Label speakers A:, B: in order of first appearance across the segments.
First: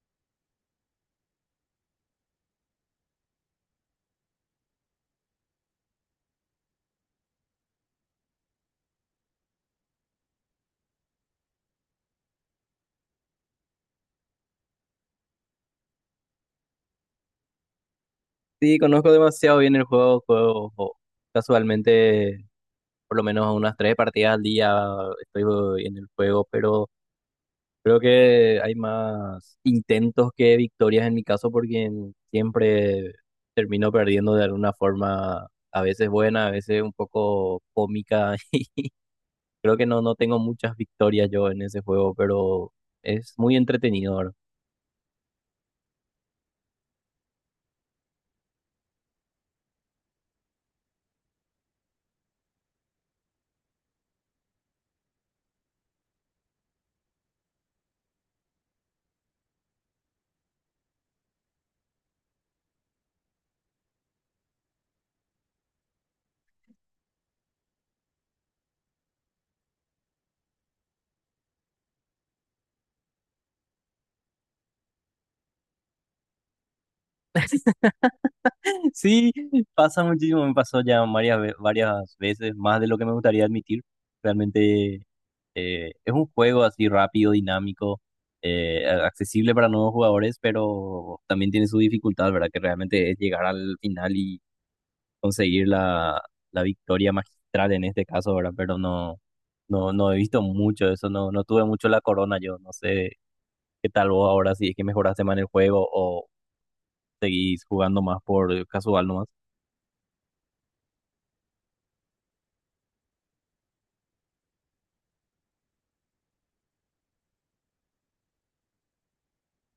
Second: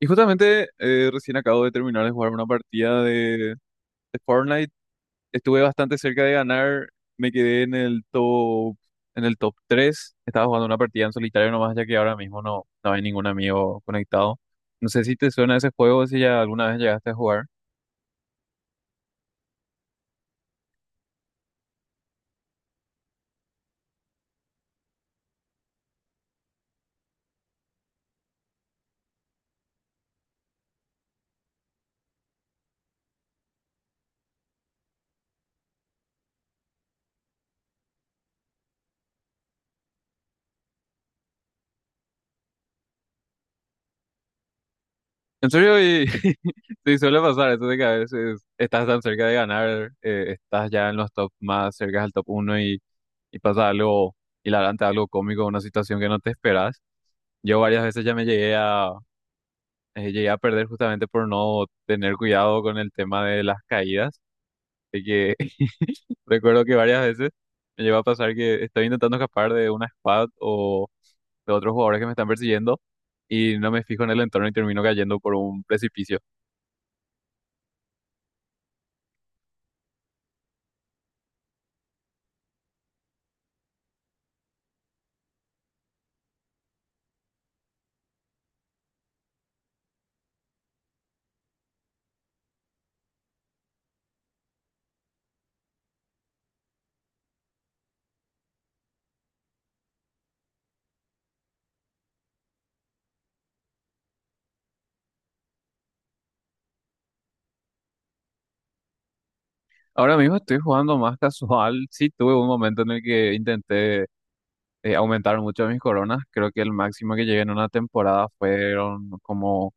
A: Y justamente recién acabo de terminar de jugar una partida de Fortnite. Estuve bastante cerca de ganar. Me quedé en el top tres. Estaba jugando una partida en solitario nomás, ya que ahora mismo no hay ningún amigo conectado. No sé si te suena ese juego, si ya alguna vez llegaste a jugar.
B: Sí, conozco demasiado bien el juego, juego casualmente por lo menos unas tres partidas al día. Estoy en el juego, pero creo que hay más intentos que victorias en mi caso porque siempre termino perdiendo de alguna forma, a veces buena, a veces un poco cómica. Creo que no, no tengo muchas victorias yo en ese juego, pero es muy entretenido ahora.
A: ¿En serio? Y, sí, suele pasar eso de que a veces estás tan cerca de ganar, estás ya en los top más cerca al top uno y pasa algo hilarante, algo cómico, una situación que no te esperas. Yo varias veces ya llegué a perder justamente por no tener cuidado con el tema de las caídas. De que recuerdo que varias veces me llegó a pasar que estoy intentando escapar de una squad o de otros jugadores que me están persiguiendo y no me fijo en el entorno y termino cayendo por un precipicio.
B: Sí, pasa muchísimo, me pasó ya varias veces, más de lo que me gustaría admitir. Realmente es un juego así rápido, dinámico, accesible para nuevos jugadores, pero también tiene su dificultad, ¿verdad? Que realmente es llegar al final y conseguir la victoria magistral en este caso, ¿verdad? Pero no, no, no he visto mucho eso, no, no tuve mucho la corona yo. No sé qué tal vos ahora, si es que mejoraste más en el juego o seguís jugando más por casual nomás.
A: Ahora mismo estoy jugando más casual. Sí, tuve un momento en el que intenté aumentar mucho mis coronas. Creo que el máximo que llegué en una temporada fueron como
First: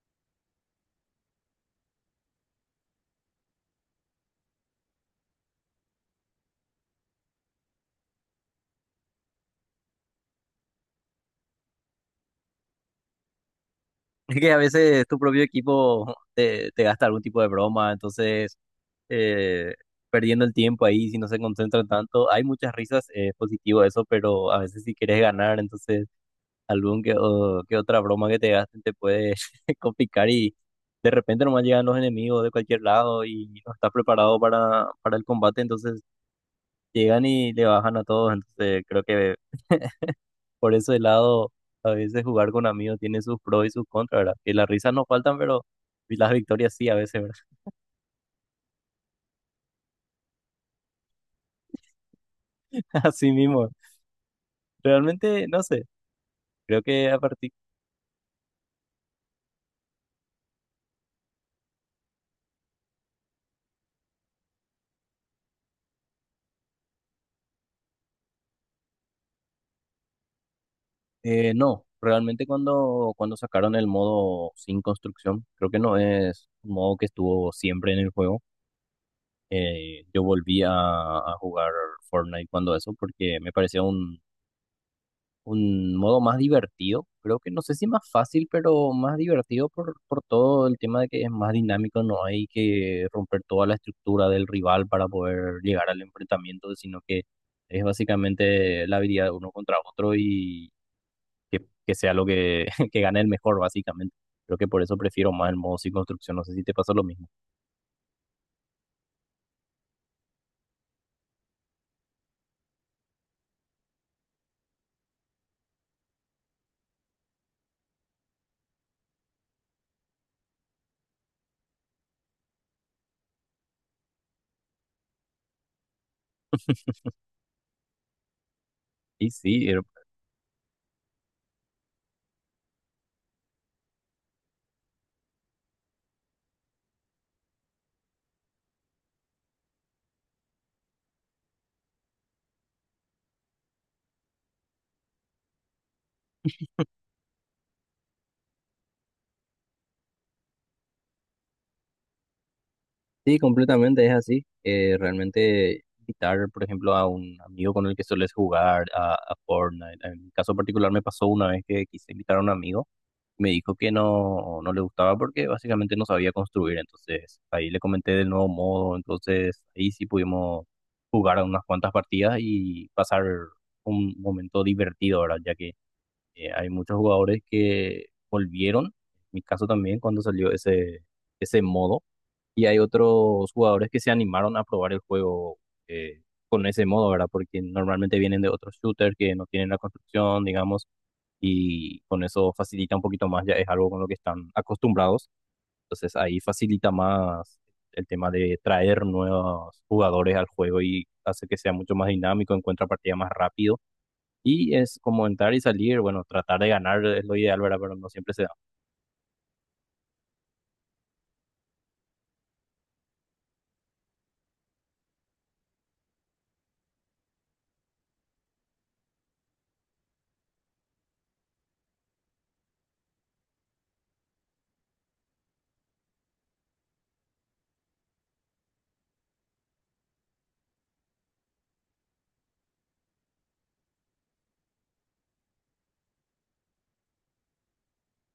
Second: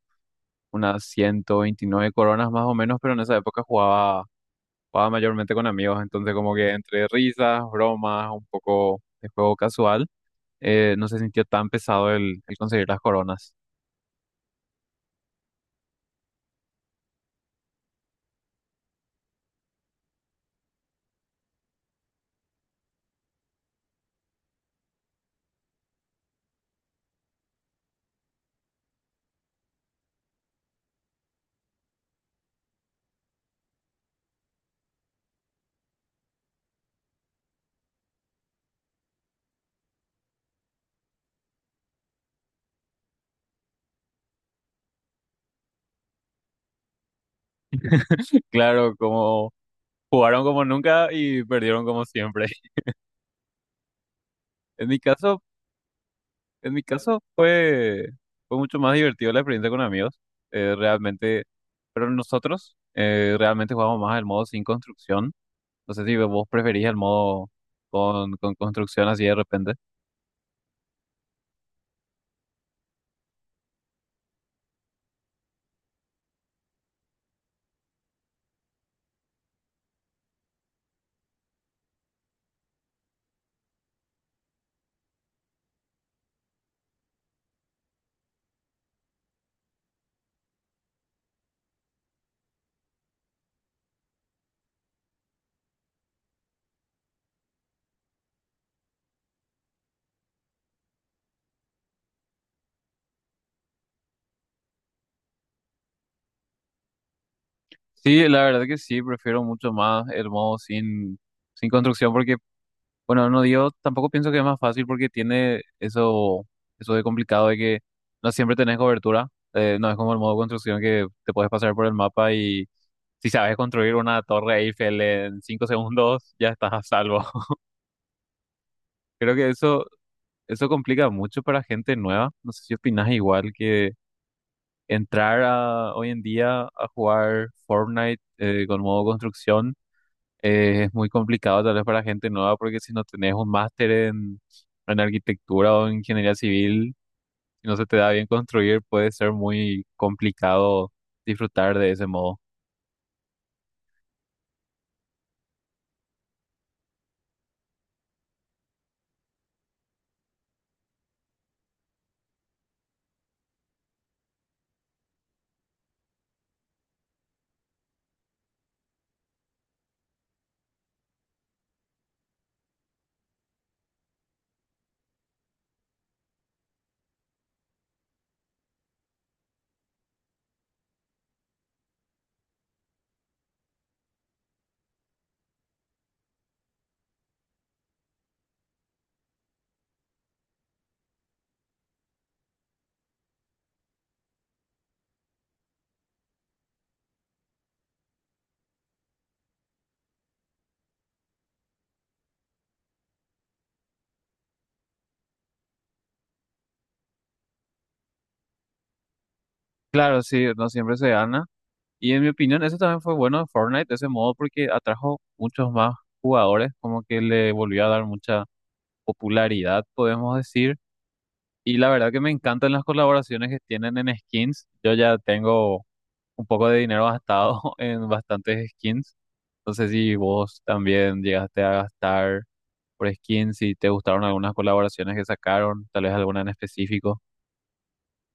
A: unas 129 coronas más o menos, pero en esa época jugaba mayormente con amigos, entonces como que entre risas, bromas, un poco de juego casual, no se sintió tan pesado el conseguir las coronas.
B: Es que a veces tu propio equipo te gasta algún tipo de broma, entonces eh, perdiendo el tiempo ahí, si no se concentran tanto, hay muchas risas, es positivo eso, pero a veces si quieres ganar, entonces algún que otra broma que te gasten te puede complicar, y de repente nomás llegan los enemigos de cualquier lado y no estás preparado para el combate. Entonces llegan y le bajan a todos, entonces creo que por ese lado, a veces jugar con amigos tiene sus pros y sus contras, ¿verdad? Que las risas no faltan, pero las victorias sí, a veces, ¿verdad?
A: Claro, como jugaron como nunca y perdieron como siempre.
B: Así mismo.
A: En mi caso,
B: Realmente, no sé,
A: en
B: creo
A: mi
B: que
A: caso fue, fue mucho más divertido la experiencia con amigos, realmente, pero nosotros realmente jugamos más el modo sin construcción. No sé si vos preferís el modo con construcción así de repente.
B: no, realmente cuando sacaron el modo sin construcción, creo que no es un modo que estuvo siempre en el juego. Yo volví a jugar Fortnite cuando eso, porque me parecía un modo más divertido. Creo que no sé si más fácil, pero más divertido por todo el tema de que es más dinámico, no hay que romper toda la estructura del rival para poder llegar al enfrentamiento, sino que es básicamente la habilidad de uno contra otro, y que sea lo que, que gane el mejor, básicamente. Creo que por eso prefiero más el modo sin construcción. No sé si te pasa lo mismo.
A: Sí, la verdad que sí, prefiero mucho más el modo sin construcción porque, bueno, no digo, tampoco pienso que es más fácil porque tiene eso, eso de complicado de que no siempre tenés cobertura. No es como el modo construcción que te puedes pasar por el mapa y si sabes construir una torre Eiffel en 5 segundos, ya estás a salvo.
B: Y
A: Creo que
B: sí,
A: eso complica mucho para gente nueva. No sé si opinas igual que entrar a, hoy en día a jugar Fortnite con modo construcción. Es muy complicado tal vez para gente nueva porque si no tenés un máster en arquitectura o en ingeniería civil, si no se te da bien construir, puede ser muy complicado disfrutar de ese modo.
B: sí, completamente es así. Realmente invitar, por ejemplo, a un amigo con el que sueles jugar a Fortnite. En mi caso particular me pasó una vez que quise invitar a un amigo, me dijo que no, no le gustaba porque básicamente no sabía construir. Entonces ahí le comenté del nuevo modo, entonces ahí sí pudimos jugar unas cuantas partidas y pasar un momento divertido, ¿verdad? Ya que hay muchos jugadores que volvieron, en mi caso también, cuando salió ese, ese modo, y hay otros jugadores que se animaron a probar el juego eh, con ese modo, ¿verdad? Porque normalmente vienen de otros shooters que no tienen la construcción, digamos, y con eso facilita un poquito más, ya es algo con lo que están acostumbrados, entonces ahí facilita más el tema de traer nuevos jugadores al juego, y hace que sea mucho más dinámico, encuentra partida más rápido, y es como entrar y salir. Bueno, tratar de ganar es lo ideal, ¿verdad? Pero no siempre se da.
A: Claro, sí, no siempre se gana. Y en mi opinión, eso también fue bueno de Fortnite, de ese modo, porque atrajo muchos más jugadores, como que le volvió a dar mucha popularidad, podemos decir. Y la verdad que me encantan las colaboraciones que tienen en skins. Yo ya tengo un poco de dinero gastado en bastantes skins. No sé si vos también llegaste a gastar por skins, si te gustaron algunas colaboraciones que sacaron, tal vez alguna en específico.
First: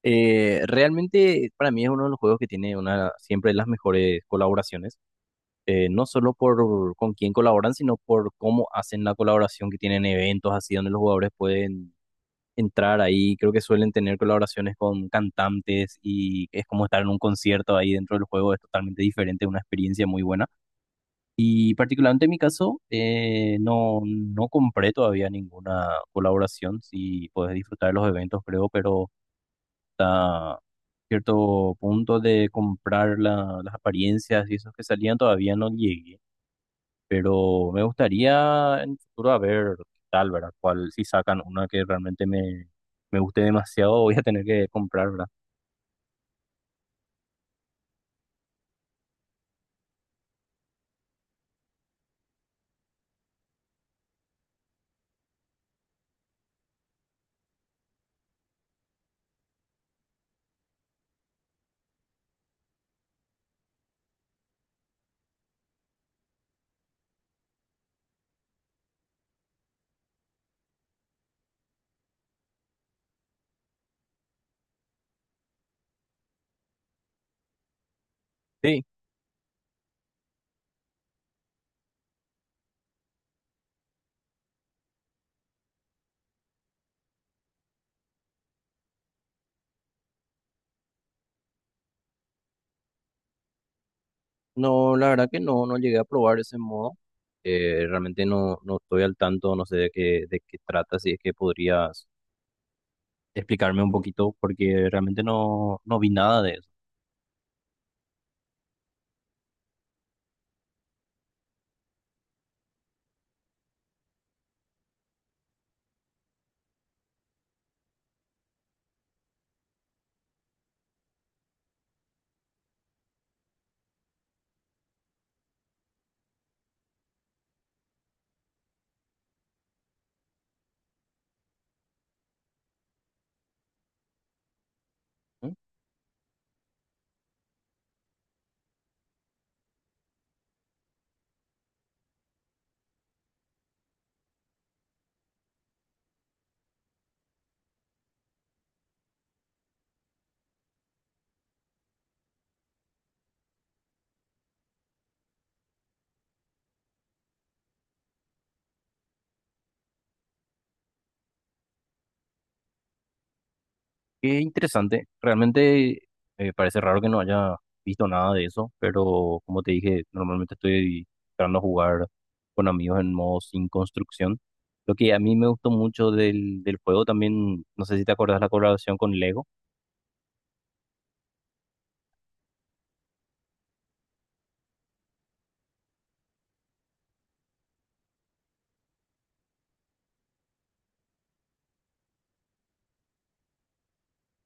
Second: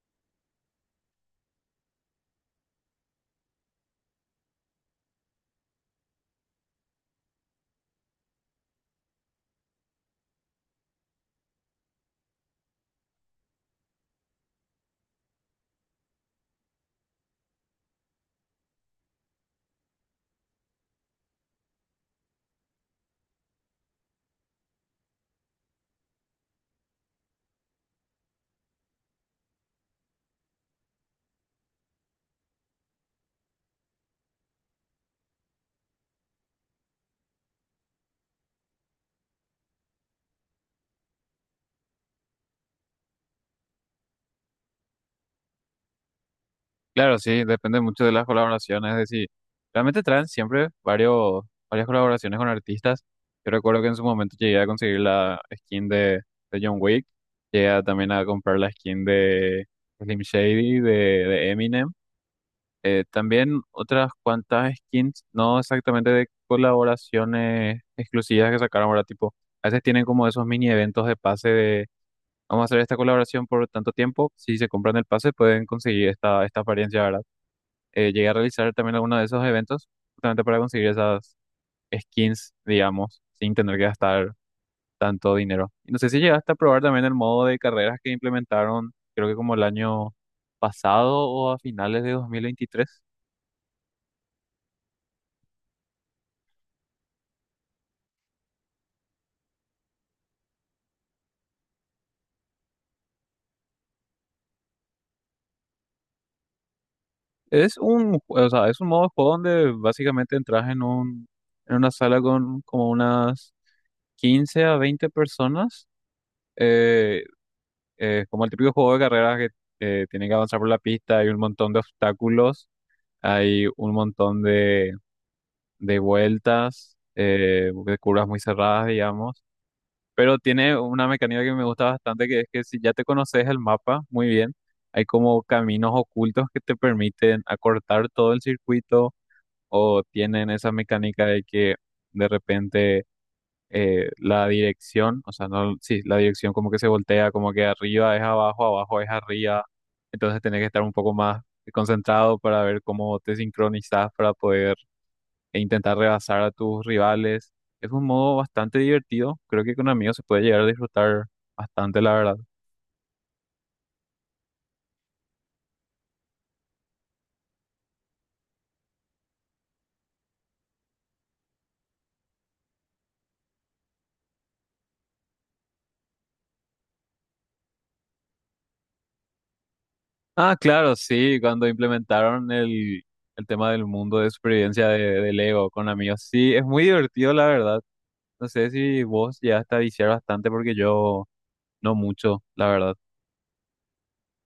B: Realmente para mí es uno de los juegos que tiene una, siempre las mejores colaboraciones, no solo por con quién colaboran, sino por cómo hacen la colaboración, que tienen eventos así donde los jugadores pueden entrar ahí. Creo que suelen tener colaboraciones con cantantes y es como estar en un concierto ahí dentro del juego, es totalmente diferente, una experiencia muy buena. Y particularmente en mi caso, no, no compré todavía ninguna colaboración, si puedes disfrutar de los eventos, creo, pero hasta cierto punto de comprar la- las apariencias y esos que salían todavía no llegué, pero me gustaría en el futuro a ver qué tal, ¿verdad? Cuál, si sacan una que realmente me guste demasiado, voy a tener que comprar, ¿verdad?
A: Claro, sí, depende mucho de las colaboraciones, es decir, realmente traen siempre varias colaboraciones con artistas. Yo recuerdo que en su momento llegué a conseguir la skin de John Wick, también a comprar la skin de Slim Shady, de Eminem. También otras cuantas skins, no exactamente de colaboraciones exclusivas que sacaron ahora, tipo, a veces tienen como esos mini eventos de pase de, vamos a hacer esta colaboración por tanto tiempo, si se compran el pase pueden conseguir esta, esta apariencia, ¿verdad? Llegué a realizar
B: Sí,
A: también algunos de esos eventos justamente para conseguir esas skins, digamos, sin tener que gastar tanto dinero. Y no sé si llegaste a probar también el modo de carreras que implementaron, creo que como el año pasado o a finales de 2023.
B: no, la verdad que no, no llegué a probar ese modo. Realmente no, no estoy al tanto, no sé de qué trata, si es que podrías explicarme un poquito, porque realmente no, no vi nada de eso.
A: Es un, ju- o sea, Es un modo de juego donde básicamente en una sala con como unas 15 a 20 personas, eh, como el típico juego de carreras que tiene que avanzar por la pista, hay un montón de obstáculos, hay un montón de vueltas, de curvas muy cerradas, digamos, pero tiene una mecánica que me gusta bastante, que es que si ya te conoces el mapa muy bien, hay como caminos ocultos que te permiten acortar todo el circuito o tienen esa mecánica de que de repente la dirección, o sea, no, sí, la dirección como que se voltea, como que arriba es abajo, abajo es arriba, entonces tenés que estar un poco más concentrado para ver cómo te sincronizas para poder e intentar rebasar a tus rivales. Es un modo bastante divertido, creo que con amigos se puede llegar a disfrutar bastante, la verdad.
B: Qué interesante. Realmente parece raro que no haya visto nada de eso, pero como te dije, normalmente estoy tratando de jugar con amigos en modo sin construcción. Lo que a mí me gustó mucho del juego también, no sé si te acordás la colaboración con Lego.
A: Ah, claro, sí, cuando implementaron el tema del mundo de supervivencia de Lego con amigos, sí, es muy divertido, la verdad. No sé si vos ya a viciar bastante porque yo no mucho, la verdad.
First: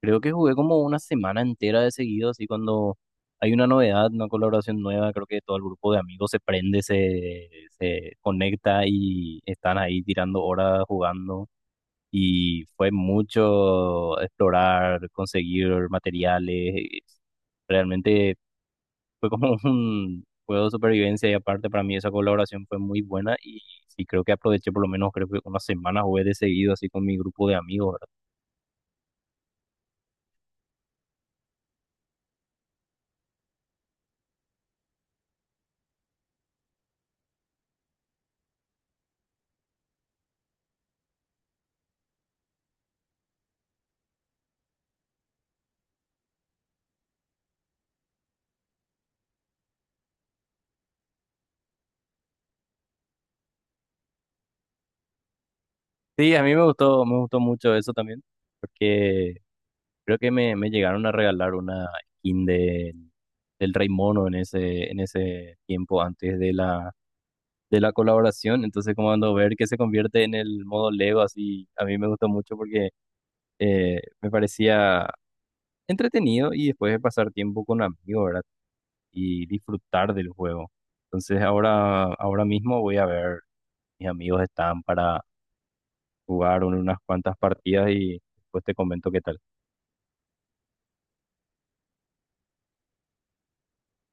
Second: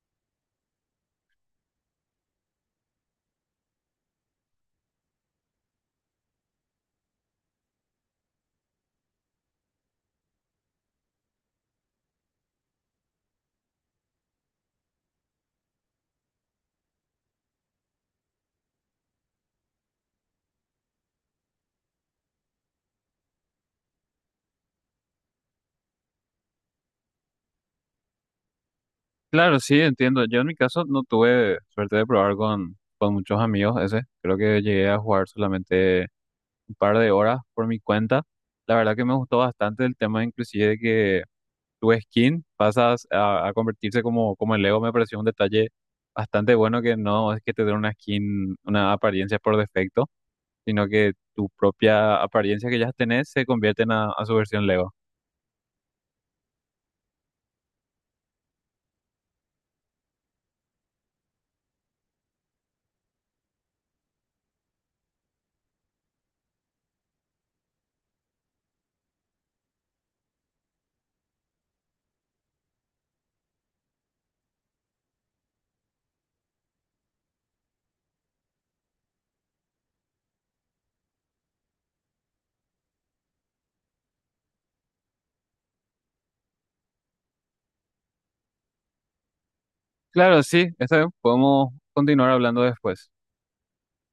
B: Creo que jugué como una semana entera de seguido, así cuando hay una novedad, una colaboración nueva, creo que todo el grupo de amigos se prende, se conecta y están ahí tirando horas jugando. Y fue mucho explorar, conseguir materiales. Realmente fue como un juego de supervivencia, y aparte para mí esa colaboración fue muy buena, y sí creo que aproveché por lo menos creo que una semana jugué de seguido así con mi grupo de amigos, ¿verdad?
A: Claro, sí, entiendo. Yo en mi caso no tuve suerte de probar con muchos amigos ese. Creo que llegué a jugar solamente un par de horas por mi cuenta. La verdad que me gustó bastante el tema inclusive de que tu skin pasas a convertirse como, como el Lego. Me pareció un detalle bastante bueno que no es que te den una skin, una apariencia por defecto, sino que tu propia apariencia que ya tenés se convierte en a su versión Lego.
B: Sí, a mí me gustó mucho eso también, porque creo que me llegaron a regalar una skin del Rey Mono en ese tiempo antes de la colaboración. Entonces, como cuando ver que se convierte en el modo Lego, así, a mí me gustó mucho porque me parecía entretenido y después de pasar tiempo con amigos, ¿verdad? Y disfrutar del juego. Entonces, ahora, ahora mismo voy a ver, mis amigos están para jugar unas cuantas partidas y después te comento qué tal.
A: Claro, sí, está bien, podemos continuar hablando después.